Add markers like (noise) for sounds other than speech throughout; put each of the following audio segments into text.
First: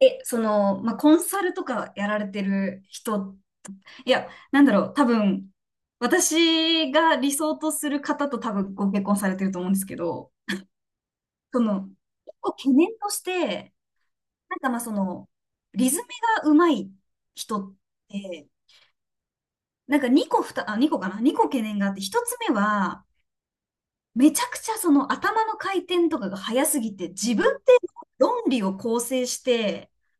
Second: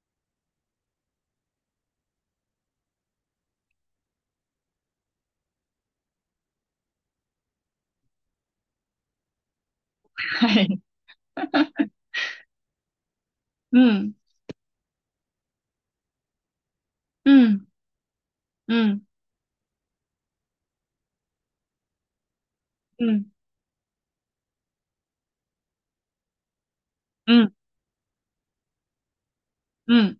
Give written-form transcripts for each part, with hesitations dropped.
え、その、まあ、コンサルとかやられてる人、いや、なんだろう、多分、私が理想とする方と多分ご結婚されてると思うんですけど、はい。その、(laughs) 結構懸念として、うん、なんかまあその、リズムがうまいう人ん、って、うん、なんか2個かな？ 2 個懸念があって、1つ目は、うん、めちゃくちゃその頭の回転とかが早すぎて、う自分ん、で論理を構成して、うん、うん、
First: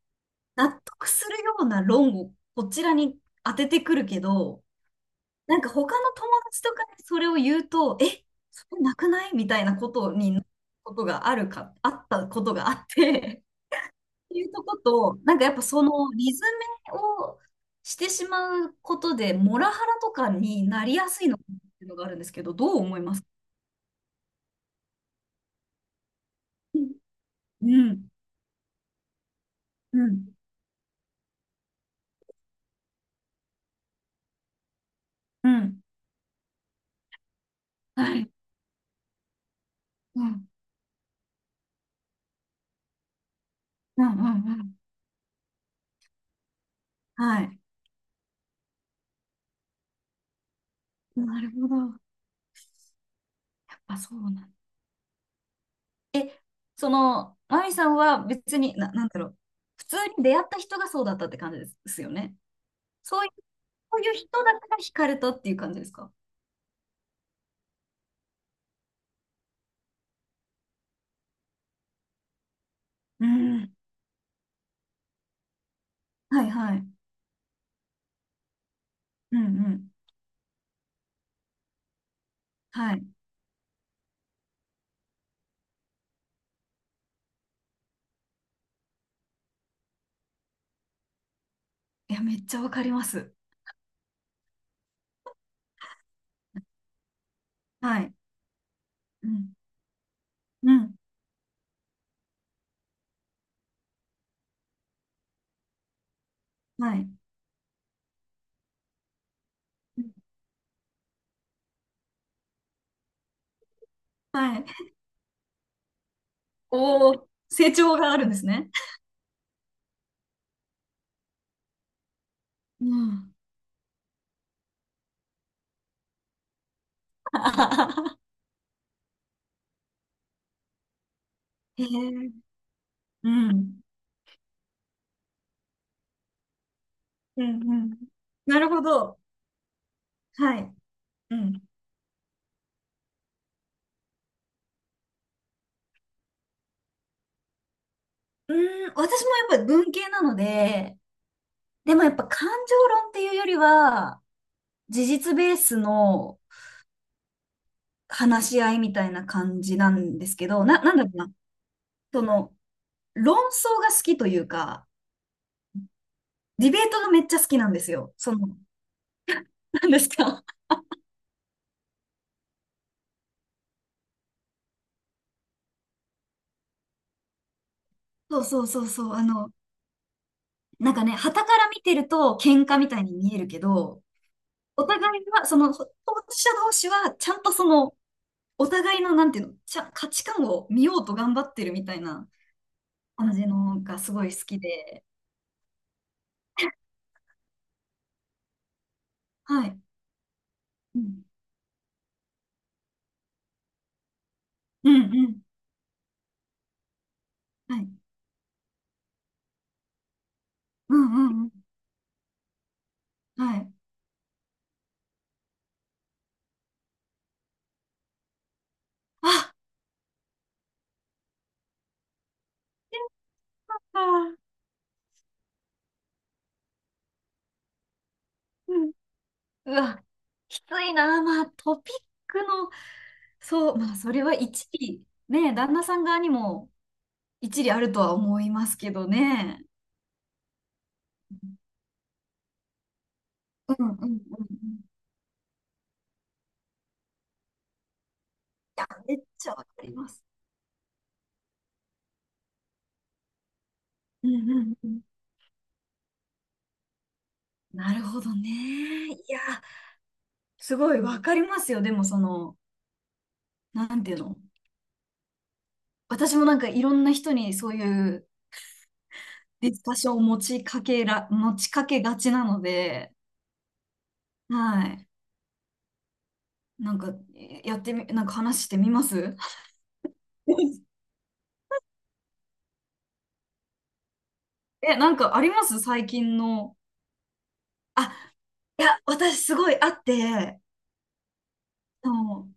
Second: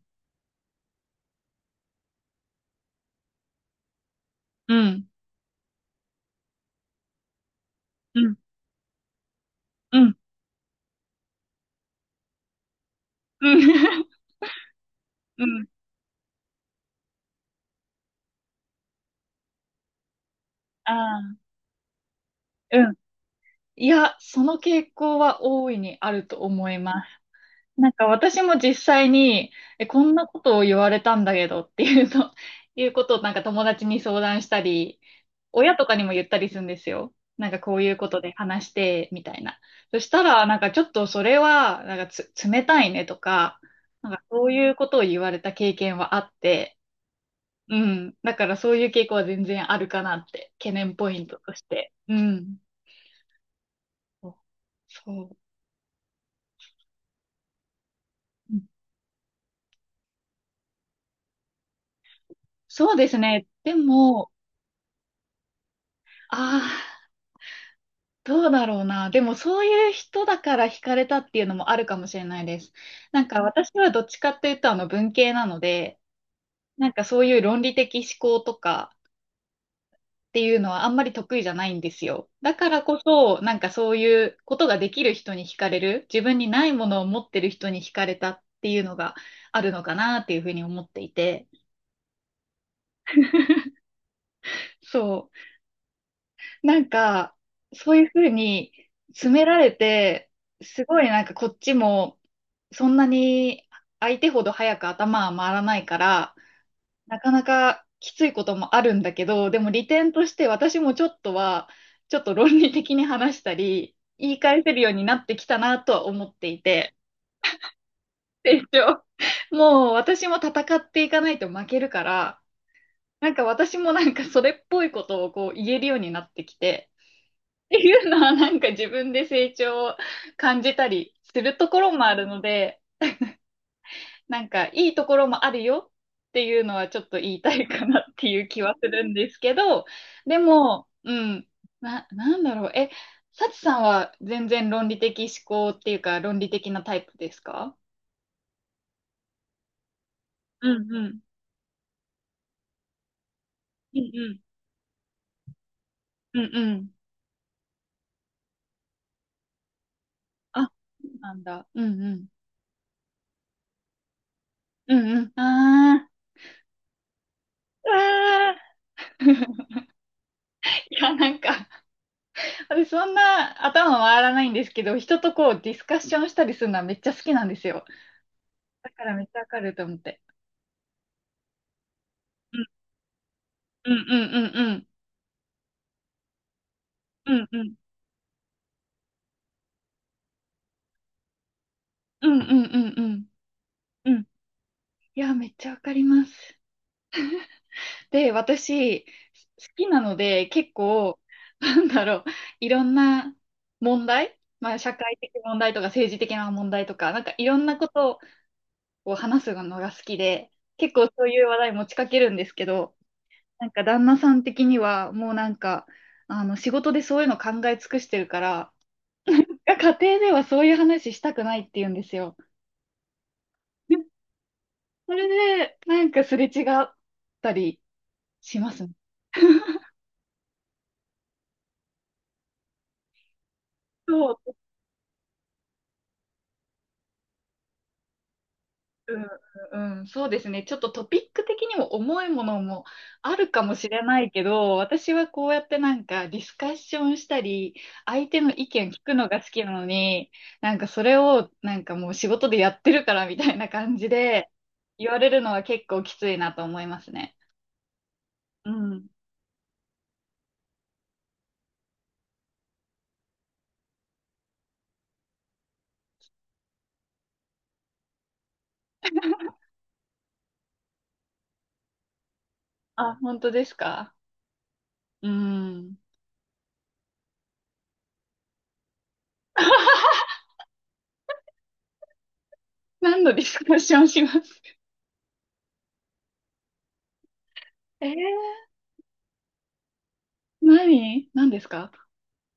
納得するような論をこちらに当ててくるけど、うん、なんか他の友達とかにそれを言うと、うえ、ん、それなくないみたいなこうとん、になることがあるか、あったことがあって、(laughs) っ (laughs) ていうとこと、なんかうやっぱん、そのリズメをしてしまうことで、モラハラとかになありやすいあ、のかなっていうのがあるんですけど、どううん。思いますか？いや、その傾向は大いにあると思いうん、ます。なんか私も実際に、え、うこんなん、ことを言われたんだけどっていうと、(laughs) いうことをなんか友達に相談したり、う親ん、とかにも言ったりするんですよ。なんかこういうはことい、で話して、みたいな。そしたうら、ん、なんかちょっとそれは、なんか冷たいねとか、うん、なうんかん、そうういん、うことを言われた経験はあって、はい。うん。だからそういう傾向は全然あるかなって、懸念ポイントなるとしほど。やて。っうん。ぱそうそなんう。だ。そう、その、マミさんはう別ん、に、なんだろう。普通に出会った人がそうだったって感じですよね。そうですそういう、ね。でそういうも、人だから惹かれたっていう感じですか？ああ、どうだろうな。でもそういう人だから惹かれたっていうのもあるかもしれないです。なうんかん。私はどっちかっていうと文系なので、はいはない。んかそういう論理的思考とかうんうん。っていうのはあんまり得意じゃないんですよ。だからはこい。そ、なんかそういうことができる人に惹かれる、自分にないものを持ってる人に惹かれたっていうのがあるのかなっていうふうに思っていて。いや、めっちゃわかります。そう。なんか、そうはいうい。ふうにう詰めん。られて、うすん。ごいなんかこっちも、そんなに相手ほど早く頭は回らないから、はい。なかなかきついこともあるんだけど、でも利う点ん。として私もちょっとは、ちょっと論理的に話したり、言いは返い。せるようになってきたなとは思っていて、おお、成長があるんです成ね。長。もう私も戦っていかないと負けるから、うなん。んか私もなんかそれっぽいことをこう言えるようになってきて、っていうの (laughs) はなんか自分で成長を感じたりするとこへろもあるえ。ので、うん。なんかいいところもあるよっていうのはちょっと言いうたいんうかん。なっていうな気るはほするんど。ですけど、ではい。も、ううん、ん。なんだろう、サチさんは全然論理的思考っていうか論理的なタイプですか？うーん、私もやっぱり文系なのうん、で、うん。でもやっぱ感情論っていうよりうは、ん、事実ベースのうん。うん、うん。話し合いみたいな感じなんですけあ、ど、なんだそろううな。なんだ。うん、うそん。の、論争が好きというか、うん、うん。あディベートがめっちゃ好きなんですよ。そー、あの、ー。(laughs) なんですか？ いや、なんか、私そんな頭回らないんですけど、人とこうディスカッションしたりするのはめっちゃ好きなんですよ。(laughs) そうそうそうだかそう。らあめっちゃわの、かると思って。なんかね、傍から見てると喧嘩みたいに見えるけうん、うど、ん、うおん、互いは、その、当事者同士は、ちうゃんん、とうん、うそん、の、お互いの、なんていうの、価値観を見ようと頑張ってるみたいうなん、うん、うん、うん、感じのがすうごん。い好きで、いや、めっちゃわかります。で、私、好はい。きなので、結う構、んなんだろう、いろんな問題、まあ、う社ん会う的ん。問題とか政治的な問題とか、なんかいろんはなこい。とを話すのが好きで、結うん構そうういんううん。話題持ちかけるんですけど、はなんい。か旦那さん的には、もうなんか、仕事でそういうの考え尽くしてるから、あ、家庭ではそういう話したくないって言うんですよ。あでー、それで、なんかすれ違ったりしますうん、ね。うわ、きついな。まあ、トピックの、そう、まあ、それそはう。一理、ね、旦那さん側にも一理あるとは思いますけどうん、ね。うん、うん、そうですね。ちょっとトピック的にも重いものもあるかうもんしうんれうんうん。ないけど、い私はこうやってなんかディスカッションしたり、相手の意や、見聞くめっのがち好ゃわきかなのります。に、なんかそれをなんかもう仕事でやってるからみたいな感じうんでうんうん。言われるのは結構きついなと思いますね。なるほどね。うん。いや、すごいわかりますよ。でも、その、なんていうの。私もなんかいろんな人にそういうディスカッションを持ちかけがちなので、あ、本当ですか？はい。うん。なんか、えやってみ、なんか話してみます (laughs) (laughs) 何のディスカッションします？え、なんかあります最近の。あ、えー、いや、私すごいあって、何、何ですか？あの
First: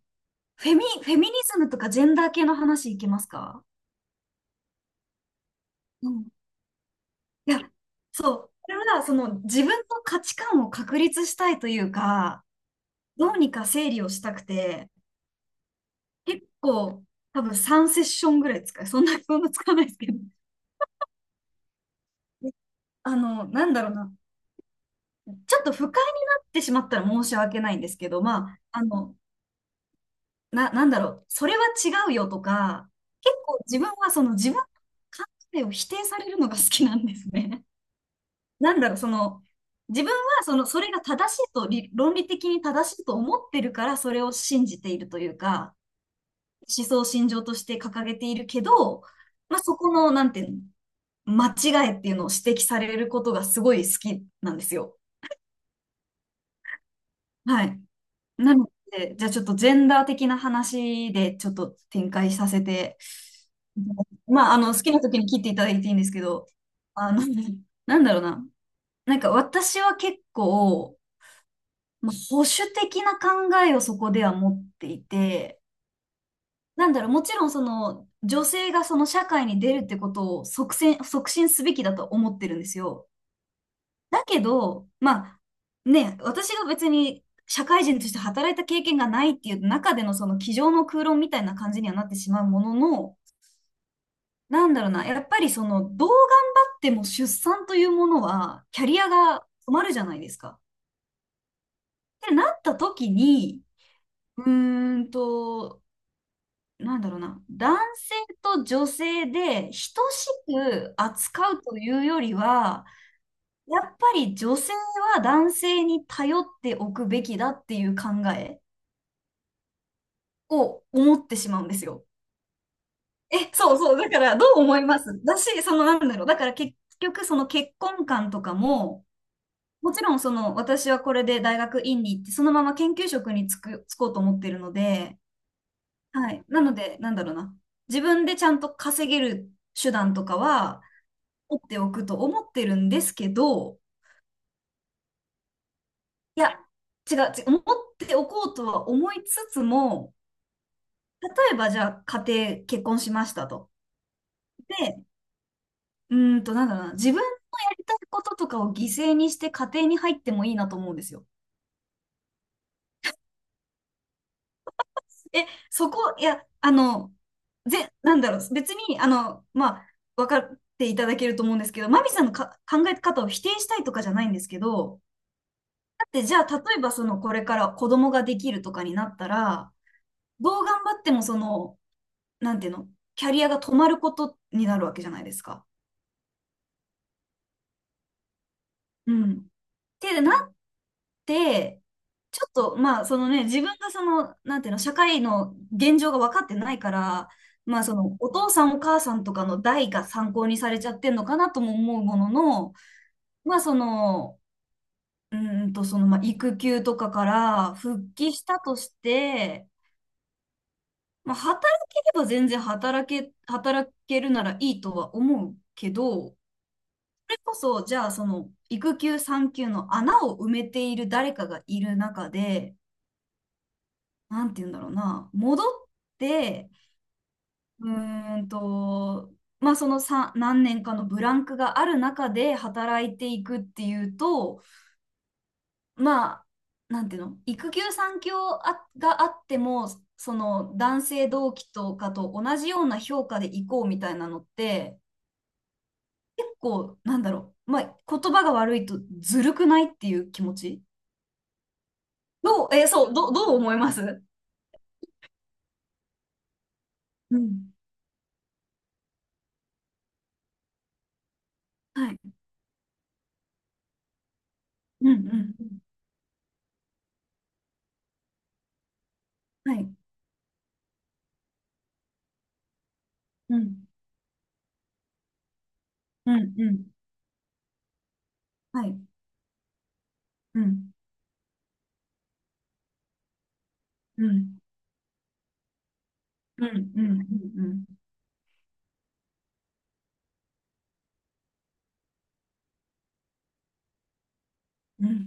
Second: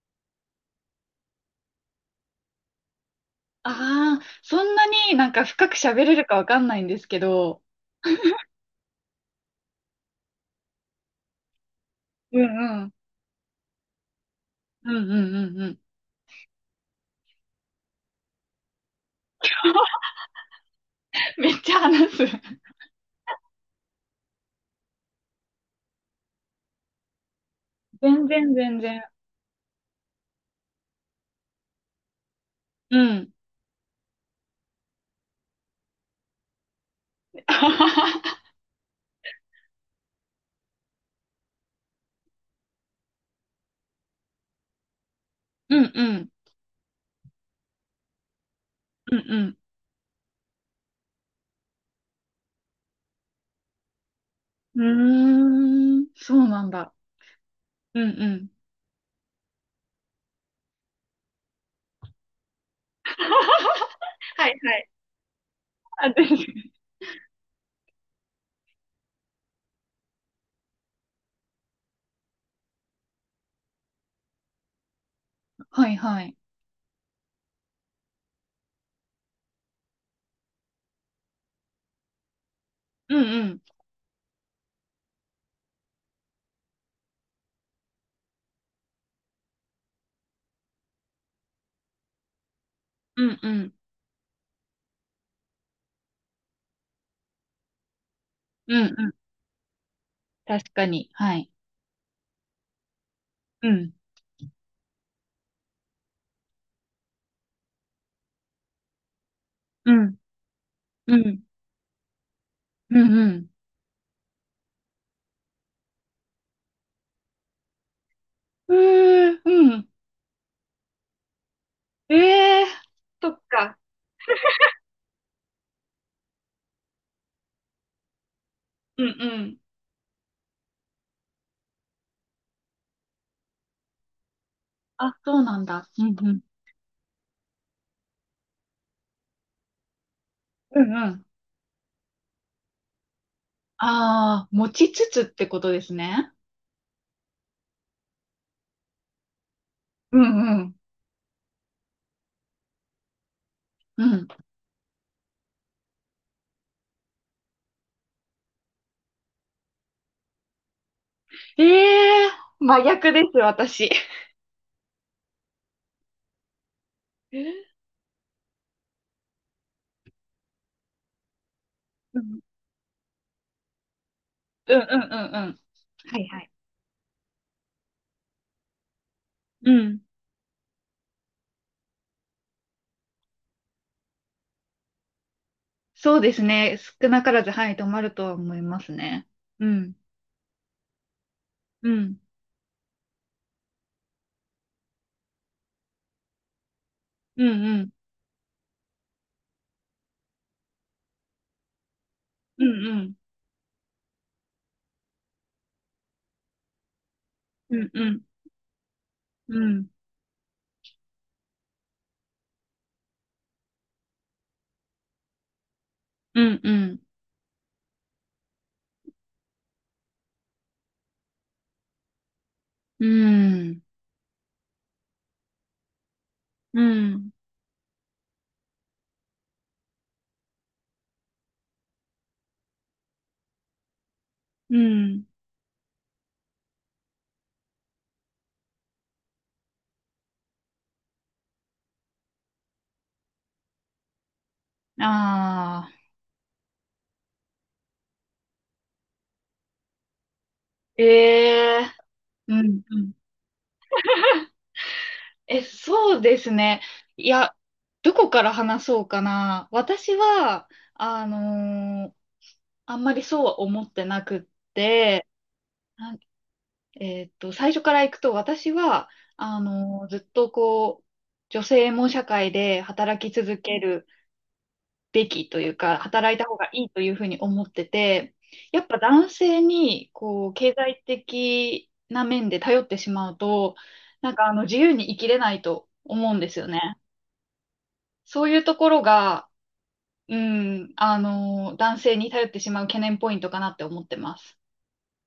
フェミニズムとかジェンダー系の話いけますか？ああ、そんなになんか深く喋うれるん。かわかんないんですけいや、ど、そう。これは、その、自分の価値観を確立したいといううか、ん、うん。どうにか整理をしたくて、うん、うん、うん、うん。結構、多分3セッションぐらい使う。そんな使わないです (laughs) けど。めっちゃ話す。あの、なんだろうな。ちょっと不快になってしまったら申し訳ないんですけど、全ま然、全あ、あ然。の、なんだろう、それは違うよとか、うん。結構自分はその自分の感性を否定されるのが好きなんですね。(laughs) (laughs) なんだろう、その、自分はその、それが正しいと、理論理的に正しいと思ってるから、それを信じているというか、うん、うん。思想信条として掲げているけど、うまん、あ、そこの、なんていうの、間違いっていうのを指摘されることがすごい好きなんですうよ。ん。うーん。そうなんだ。はい。うん、うん。なので、じゃあちょっとジェンダー的な話でちょっと展開させて、(laughs) はい、はまあ、あい。の、好きな時に切っていただいていいんであ、すけ全ど、然。あの、(laughs) なんだろうな。なんか私は結構、まあ、保守的な考えをそこでは持っていて、はい、はい。なんだろう、もちろんその、女性がその社会に出るってことを促進すべきだと思ってるんですよ。うん、うん。だけど、まあ、ね、私が別に社会人として働いた経験がないっていう中でのその机上の空論みたいな感じにはなってしまうものの、うん、うん。なんだろうな、やっぱりその、どう頑張っても出産というものは、うキャん、リうアん。が止まるじゃないですか。確かに。はい。ってなった時に、うん。うーんと、なんだろうな、男性と女性で等うしん。くうん。扱うというよりは、うん、うん。やっぱり女性は男性に頼っておくべきだっていう考えうーん。うん。を思ってしまうんですよ。ええー。そっえ、そうか。そう。だからどう思いますだし、そのなんだろう。だから結局その結婚観とかうも、ん、うん。もちろんその私はこれで大学院に行ってそのまま研究職に就こうと思ってるのあ、で、そうなんだ。うん、はうん。い。なので、なんだろうな。自分でちゃんと稼げる手段とかうはん、うん。持っておくと思ってるんですけど、ああ、持ちつつってことですね。いや、違う、違う、持っておこうとは思いつつも、うん、うん。例えばじゃあ家庭結婚しましたと。うん。で、なんだろうな、自分のやりたいこととかを犠牲にして家庭に入ってもいいなと思うんですよ。ええー、真逆です、私。え、そこ、いや、あの、えーなんだろう、別に、あの、まあ、分かっていただけると思うんですけど、マミうさんのん。か考え方を否定したいとかじゃないんですけうん、うど、ん、うん、うん。だっはてい、じゃはあ、い。例えばその、これから子供ができるとかになったうら、ん。どう頑張ってもその、なんていうの、キャリアが止まることになるわけじゃないですか。そうですね。少なからず、はい、止まるとは思いますうね。ん。っうん。てなで、うん。ちょっと、まあ、そのね、自分がその、なんていうの、社会の現状が分かってないから、うん、うまあ、ん。その、お父さんお母さんとかの代が参考にされちゃってんのかなとも思うものうの、ん、うん。まあ、その、その、まあ、育休とかからうん、復うん。帰したとしうて、ん、まあ、働ければ全然働けるならいいとは思うけど、そうん、うん。れこそ、じゃあ、その、育休、産休の穴を埋めている誰かがいる中で、うん。なんて言うんだろうな、戻って、うん。うーんと、まあそのさ何年かのブランクがある中で働いていくっていうと、うん。まあ、なんていうの、育休産休あっても、その男性同期とかと同じような評価でいこうみたいなのって、ああ。結構、なんだろう、まあ言葉が悪いとずるくないっていう気持ち。ええー。うどう、ん、うそん。う、どう思いますえ、そうですね。いうや、ん。どこから話そうかな。私は、あのはーい。あんまりそうは思ってなくっうて、んうなんえーっと、最初から行くと、私は、ん。はい。ずっとこう、女性も社会で働きう続けん。るべきというか、う働いたん方がういん。いというふうに思ってて、やはっぱい。男性に、こう、う経ん。済的な面で頼ってしまうと、うなんかん。自由に生きれないと思うんですうよね。ん。うん。うん。そういうところが、うん、男性に頼ってしまう懸念ポイントかなって思ってます。うん。